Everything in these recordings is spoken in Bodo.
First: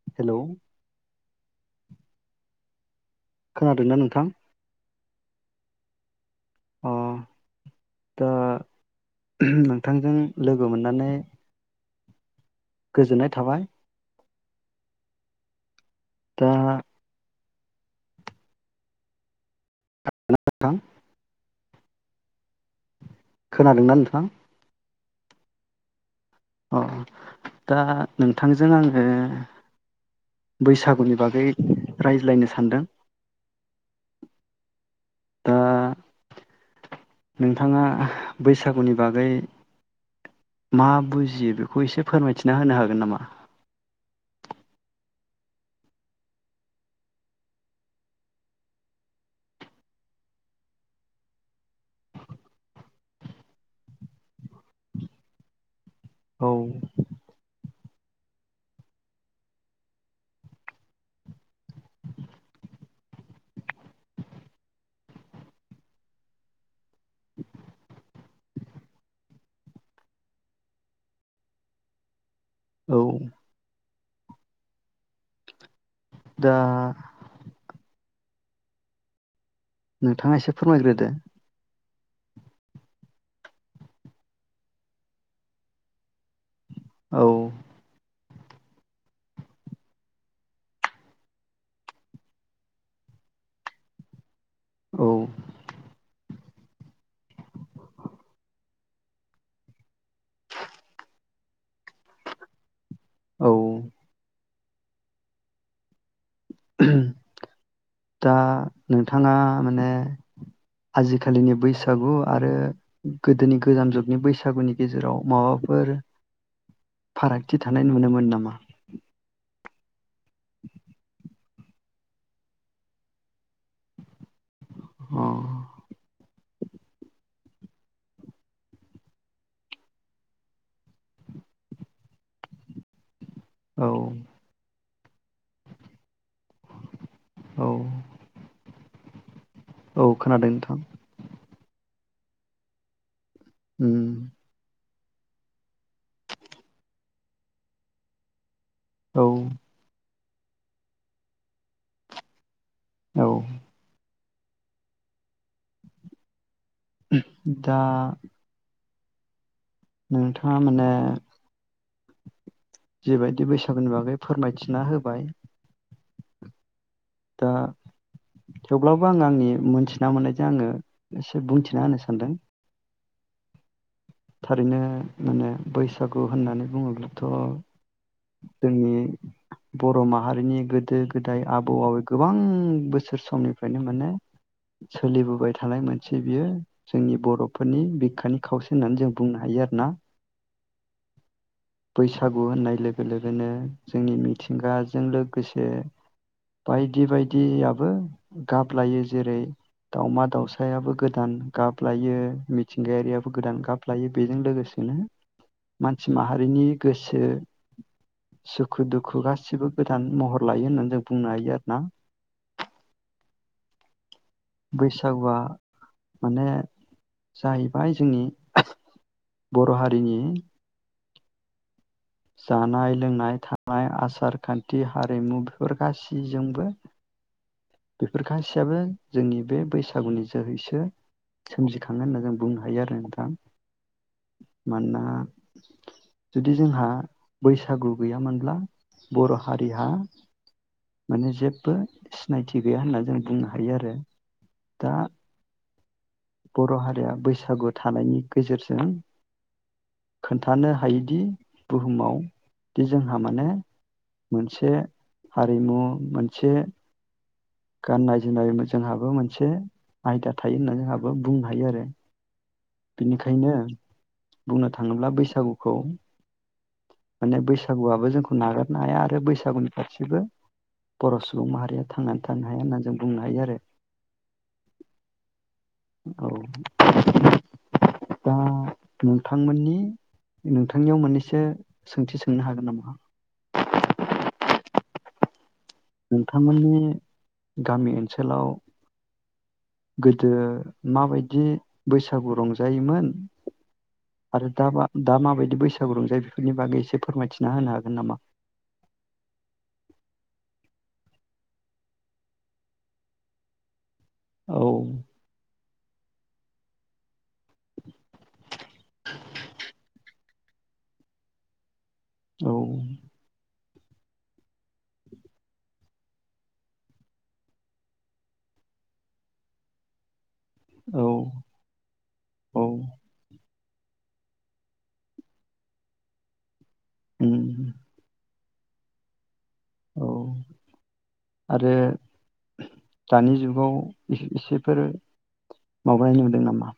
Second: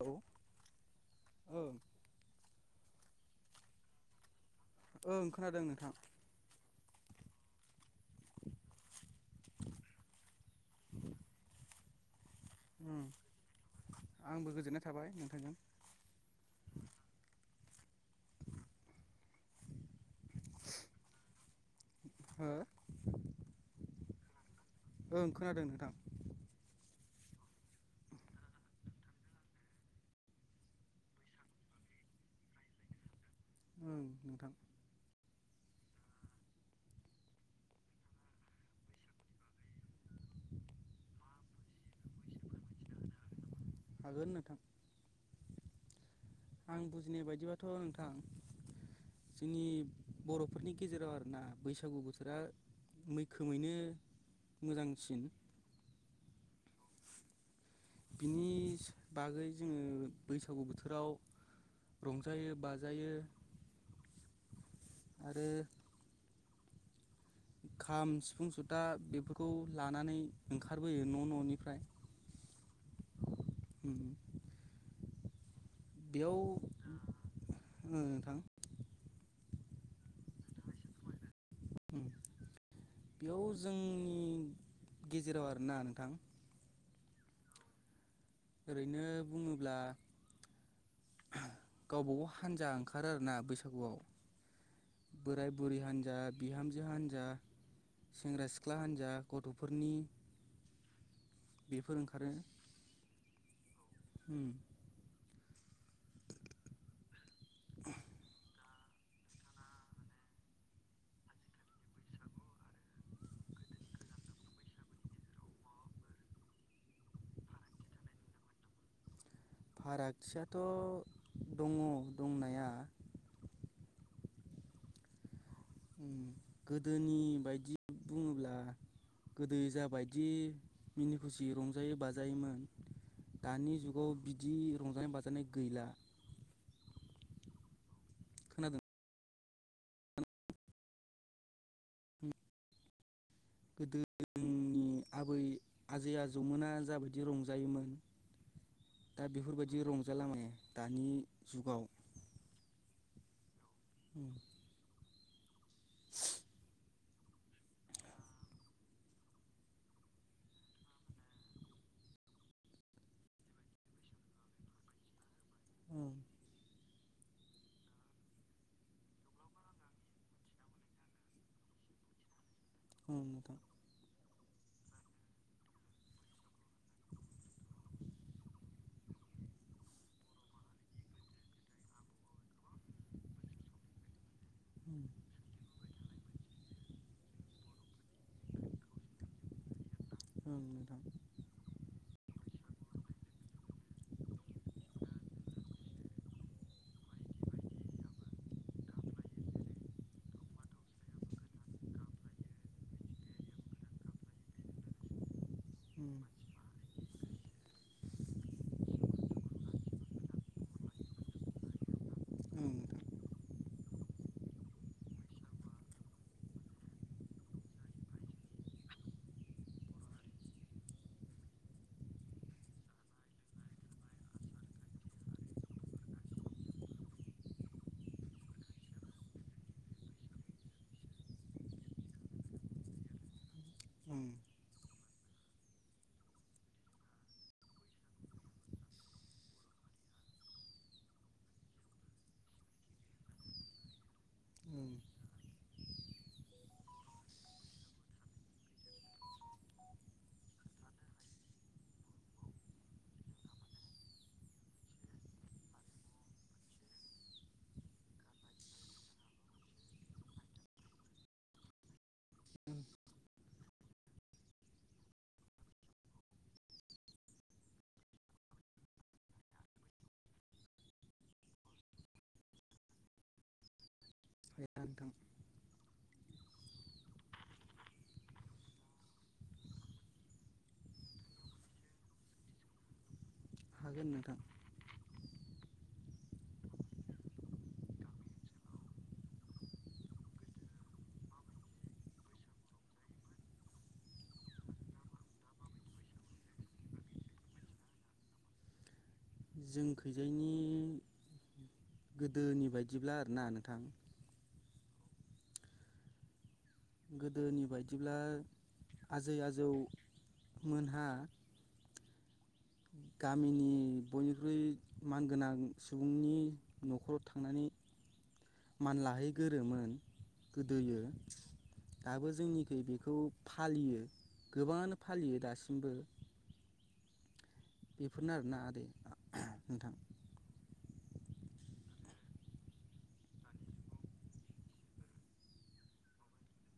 औ हेल'। ओं खोनादोंना नोंथां? ओ खोनादों नोंथां। अ दा नोंथांजों लोगो मोननानै उम गोजोननाय थाबाय आंबो गोजोननाय थाबाय नोंथांजों। दा [unintelligible] हो? खोनादोंना नोंथां? ओं खोनादों नोंथां। अ दा नोंथांजों आङो बैसागुनि बागै रायज्लायनो सानदों। ओं नोंथां। दा नोंथाङा बैसागुनि बागै मा बुजियो बेखौ एसे फोरमायथिना होनो हागोन नामा? हागोन नोंथां। आं बुजिनाय बायदिबाथ' नोंथां जोंनि बर'फोरनि गेजेराव आरोना बैसागु बोथोरा मैखोमैनो मोजांसिन। औ। बिनि बागै जोङो बैसागु बोथोराव रंजायो बाजायो। आरो खाम सिफुं जथा बेफोरखौ लानानै ओंखारबोयो न' न'निफ्राय औ उम दा बेयाव नोंथाङा एसे फोरायग्रोदो। बेयाव जोंनि गेजेराव आरोना नोंथां। औ ओरैनो बुङोब्ला गावबागाव हान्जा ओंखारो आरोना बैसागुआव। औ बोराय बुरि हान्जा बिहामजो हान्जा सेंग्रा सिख्ला हान्जा गथ'फोरनि बेफोर ओंखारो औ उम दा नोंथाङा माने आजिखालिनि बैसागु आरो गोदोनि गोजाम जुगनि बैसागुनि गेजेराव माबाफोर फारागथि थानाय नुनो मोनो नामा? फारागथियाथ' दङ दंनाया। [unintelligible] उम गोदोनि बायदि बुङोब्ला गोदो जा बायदि मिनि खुसि रंजायो बाजायोमोन दानि औ जुगाव बिदि रंजानाय बाजानाय गैला। औ। खोनादों? औ खोनादों नोंथां। [unintelligible] उम गोदोनि आबै आजै आजौमोना जाबायदि रंजायोमोन। दा औ बेफोरबायदि रं- जाला माने दानि जुगाव। औ। उम। दा नोंथाङा माने जिबायदि बैसागुनि बागै फोरमायथिना होबाय। औ दा थेवब्लाबो आङो आंनि मोनथिना मोननायजों आङो एसे बुंथिना होनो सानदों। अ नोंथां। थारैनो माने बैसागु होननानै बुङोब्लाथ' जोंनि बर' माहारिनि गोदो गोदाय आबौ आबै गोबां बोसोर समनिफ्रायनो माने उम सोलिबोबाय थानाय मोन से बियो जोंनि बर'फोरनि बिखानि खावसे होननानै जों बुंनो हायो आरोना। औ मेदाम। बैसागु होननाय लोगो लोगोनो जोंनि मिथिंगाजों लोगोसे बायदि बायदियाबो गाब लायो जेरै दावमा दावसायाबो गोदान गाब लायो मिथिंगायारियाबो गोदान गाब लायो बेजों लोगोसेनो मानसि उम माहारिनि गोसो सुखु दुखु गासिबो गोदान महर लायो होननानै जों बुंनो हायो आरोना। उम नोंथां बैसागुआ माने जाहैबाय जोंनि बर' हारिनि जानाय लोंनाय थानाय आसार खान्थि हारिमु बेफोर गासैजोंबो बेफोर गासैयाबो जोंनि बे बैसागुनि जोहैसो सोमजिखाङो होनना जों बुंनो हायो आरो नोंथां उम मानोना जुदि जोंहा बैसागु गैयामोनब्ला बर' हारिहा माने जेबबो सिनायथि गैया होनना जों बुंनो हायो आरो। दा बर' हारिया बैसागु थानायनि गेजेरजों खोन्थानो हायोदि बुहुमाव दि जोंहा माने मोनसे हारिमु मोनसे गाननाय जोमनाय जोंहाबो मोनसे आयदा थायो होनना जोंहाबो बुंनो हायो आरो। बिनिखायनो बुंनो थाङोब्ला बैसागुखौ माने बैसागुआबो जोंखौ नागारनो हाया आरो बैसागुनि फारसेबो बर' सुबुं माहारिया थांनानै थानो हाया होननान जों बुंनो हायो आरो। [unintelligible] दं। औ [inaudible] दा नोंथांमोननि नोंथांनियाव मोननैसो सोंथि सोंनो हागोन नामा? हागोन नोंथां। नोंथांमोननि गामि ओनसोलाव गोदो माबायदि बैसागु रंजायोमोन आरो दा बा दा माबायदि बैसागु रंजायो बेफोरनि बागै एसे फोरमायथिना होनो हागोन नामा? जों खैजायनि गोदोनि बायदिब्ला आरोना नोंथां। औ। गो गोदोनि बायदिब्ला आजै आजौ मोनहा औ गामिनि बयनिख्रुइ मानगोनां सुबुंनि न'खराव थांनानै मान लाहैगोरोमोन गोदोयो औ दाबो औ जोंनिखै बेखौ फालियो गोबाङानो फालियो दासिमबो उ बेफोरनो आरोना आरो ना आदै। नोंथां औ आरो दानि जुगाव इसेफोर माबानाय नुदों नामा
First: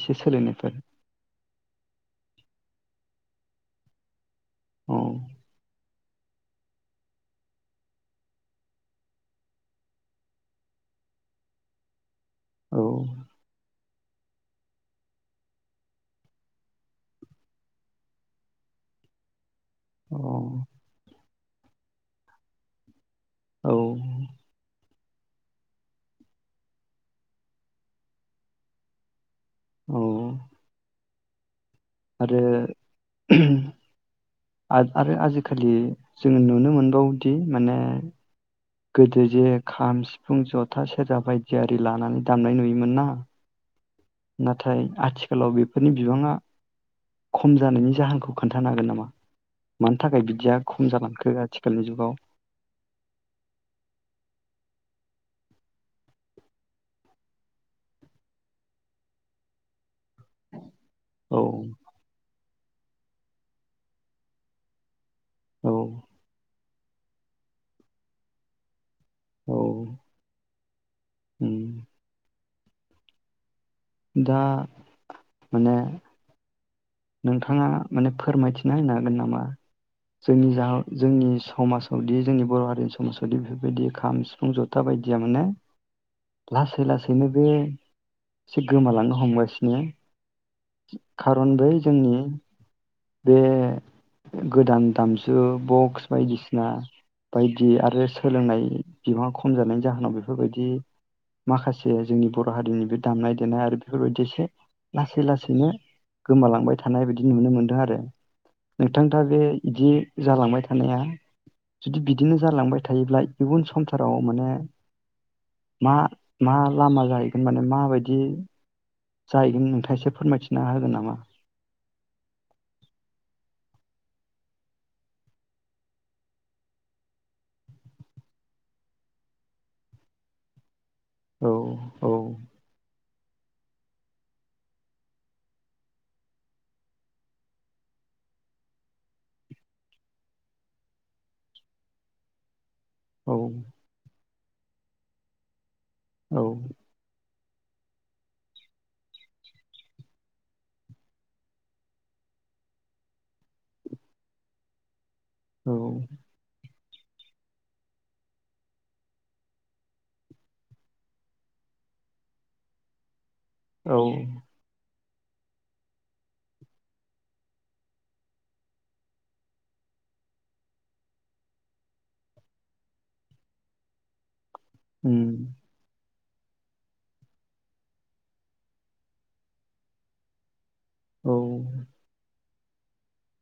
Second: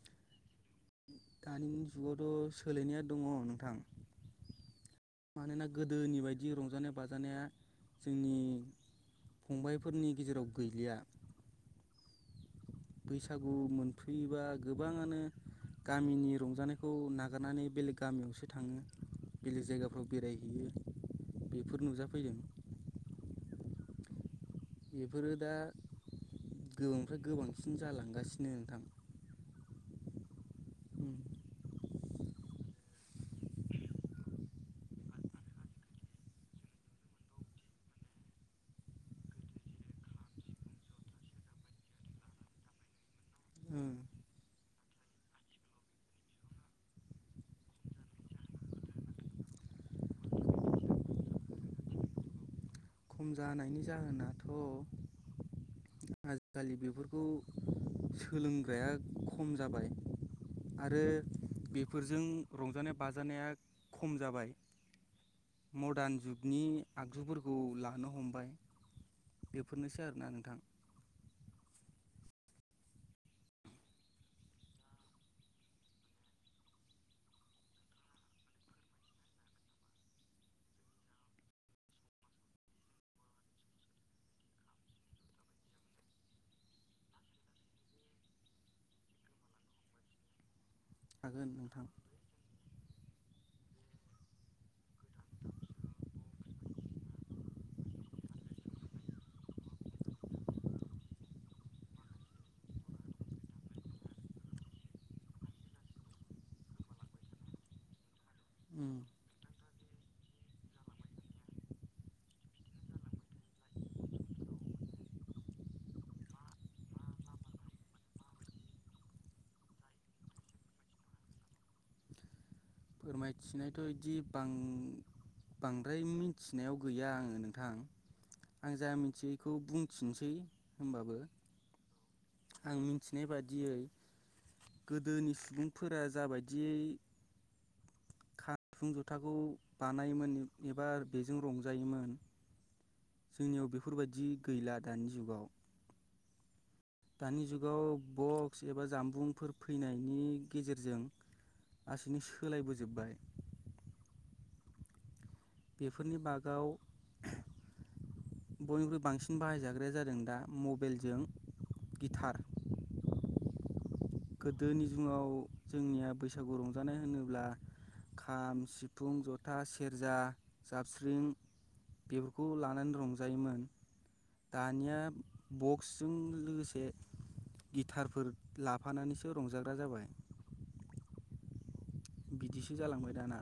एसे सोलायनायफोर? दानि जुगावथ' सोलायनाया दङ नोंथां औ मानोना गोदोनि बायदि रंजानाय बाजानाया जोंनि फंबायाइफोरनि गेजेराव गैलिया। औ बैसागु मोन फैयोबा गोबाङानो गामिनि रंजानायखौ नागारनानै बेलेग गामियावसो थाङो। बेलेग जायगाफ्राव औ बेरायहैयो। बेफोर नुजाफैदों औ बेफोरो दा गोबांनिफ्राय गोबांसिन जालांगासिनो नोंथां औ उम आरो आरो आजिखालि जोङो नुनो मोनबावोदि माने गोदो जे खाम सिफुं जथा सेरजा बायदि आरि लानानै दामनाय नुयोमोन ना उम नाथाय आथिखालाव बेफोरनि बिबाङा खम जानायनि जाहोनखौ खोन्थानो हागोन नामा मानि थाखाय बिदिया खम जालांखो आथिखालनि जुगाव खम जानायनि जाहोनाथ' आजिखालि बेफोरखौ सोलोंग्राया खम जाबाय आरो औ बेफोरजों रंजानाय बाजानाया खम जाबाय औ मडार्न जुगनि आगजुफोरखौ ला थानो हमबाय औ बेफोरनोसै आरोना नोंथां उम दा माने नोंथाङा माने फोरमायथिना होनो हागोन नामा जोंनि जा जोंनि समाजावदि जोंनि बर' हारिनि समाजावदि बेफोरबायदि खाम, सिफुं, जथा बायदिया माने लासै लासैनो बे एसे गोमालांनो हमगासिनो हागोन खारन बेै नोंथां जोंनि बे गोदान दामजु बक्स बायदिसिना बायदि आरो सोलोंनाय बिबाङा खम जानायनि जाहोनाव बेफोरबायदि माखासे जोंनि बर' हारिनि बे दामनाय देनाय आरो बेफोरबायदि एसे लासै लासैनो गोमालांबाय थायो। थानाय बायदि नुनो मोनदों आरो उम नोंथां दा बे बिदि जालांबाय थानाया जुदि बिदिनो जालांबाय थायोब्ला इयुन संसाराव माने मा मा लामा जाहैगोन माने माबायदि जाहैगोन नोंथाङ एसे फोरमायथिना होगोन नामा? फोरमायथिनायथ' बिदि बांद्राय मिथिनायाव गैया आङो नोंथां आं जा मिथियो बेखौ बुंथिनोसै होमबाबो औ औ आं मि मिथिनाय बादियै गोदोनि सुबुंफोरा जाबायदियै [unintelligible] जुथाखौ बानायोमोन एबा बेजों रंजायोमोन औ जोंनियाव बेफोरबायदि गैला दानि जुगाव औ दानि जुगाव बक्स एबा जामबुंफोर फैनायनि गेजेरजों लासैनो सोलायबोजोब्बाय बेफोरनि बागाव बयनिख्रुइ बांसिन बाहायजाग्राया जादों दा मबाइलजों गिटार औ फुंङाव जोंनिया बैसागु रंजानाय होनोब्ला खाम सिफुं जथा सेरजा जाबस्रिं बेफोरखौ लानानै रंजायोमोन दानिया उम बक्स जों लोगोसे गिटारफोर ला फानानैसो रंजाग्रा जाबाय औ बिदिसो जालांबाय दाना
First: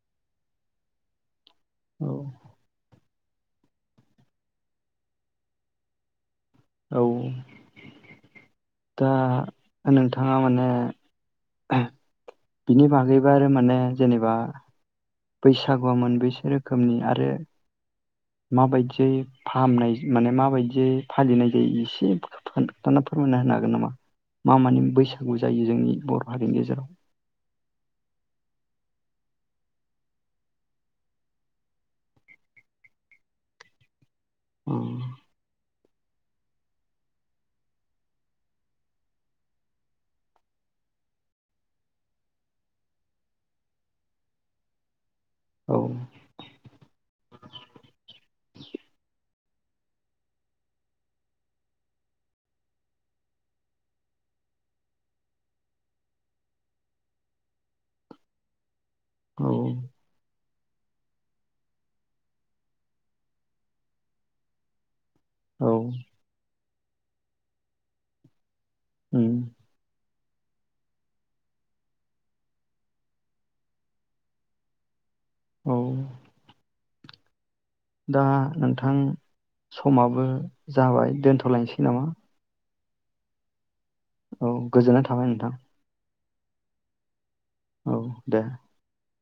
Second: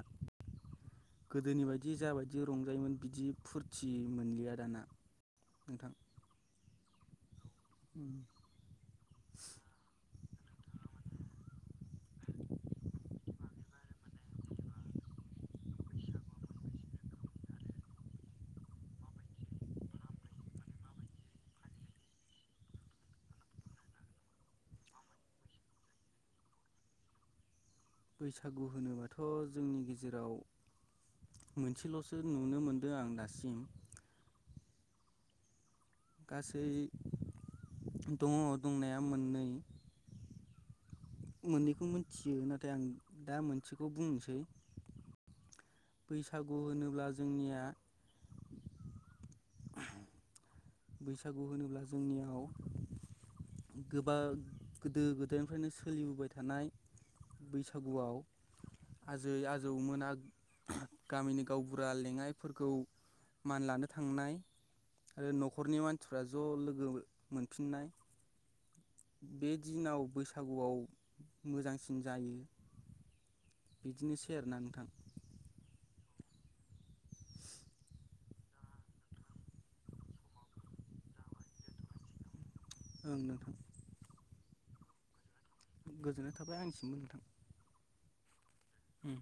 गोदोनि बायदि औ जाबायदि रंजायोमोन बिदि फुरथि मोनलिया दाना नोंथां औ दा नों थांङा माने बिनि बागैबो आरो माने जेनेबा बैसागुआ मोन बैसो रोखोमनि आरो माबायदियै फाहामनाय माने माबायदियै फालिनाय जायो एसे खोनथा फोरमायना होनो हागोन नामा मा मानि बैसागु जायो जोंनि बर हारिनि गेजेराव बैसागु होनोबाथ जोंनि गेजेराव मोनसेलसो नुनो मोनदों आं दासिम औ गासै दंङ दंनाया मोननै मोननैखौ मोनथियो नाथाय आं दा मोनसेखौ बुंनोसै औ बैसागु होनोब्ला जोंनिया बैसागु होनोब्ला जोंनियाव गोबा गोदो गोदायनिफ्रायनो सोलिबोबाय थानाय बैसागुआव आजै औ आजौमोना गामिनि गावबुरा लेङाइफोरखौ मान लानो थांनाय आरो औ नखरनि मानसिफ्रा ज लोगो गो मोनफिननाय उम बे दिनाव बैसाग सागुआव मोजांसिन जायो। बिदिनोसै आरो ना नोंथां। औ दा नोंथां समाबो जाबाय दोनथलायसै नामा? ओं नोंथां। औ गोजोननाय थाबाय नोंथां। गोजोननाय थाबाय आंनिसिमबो नोंथां। औ दे। हुम।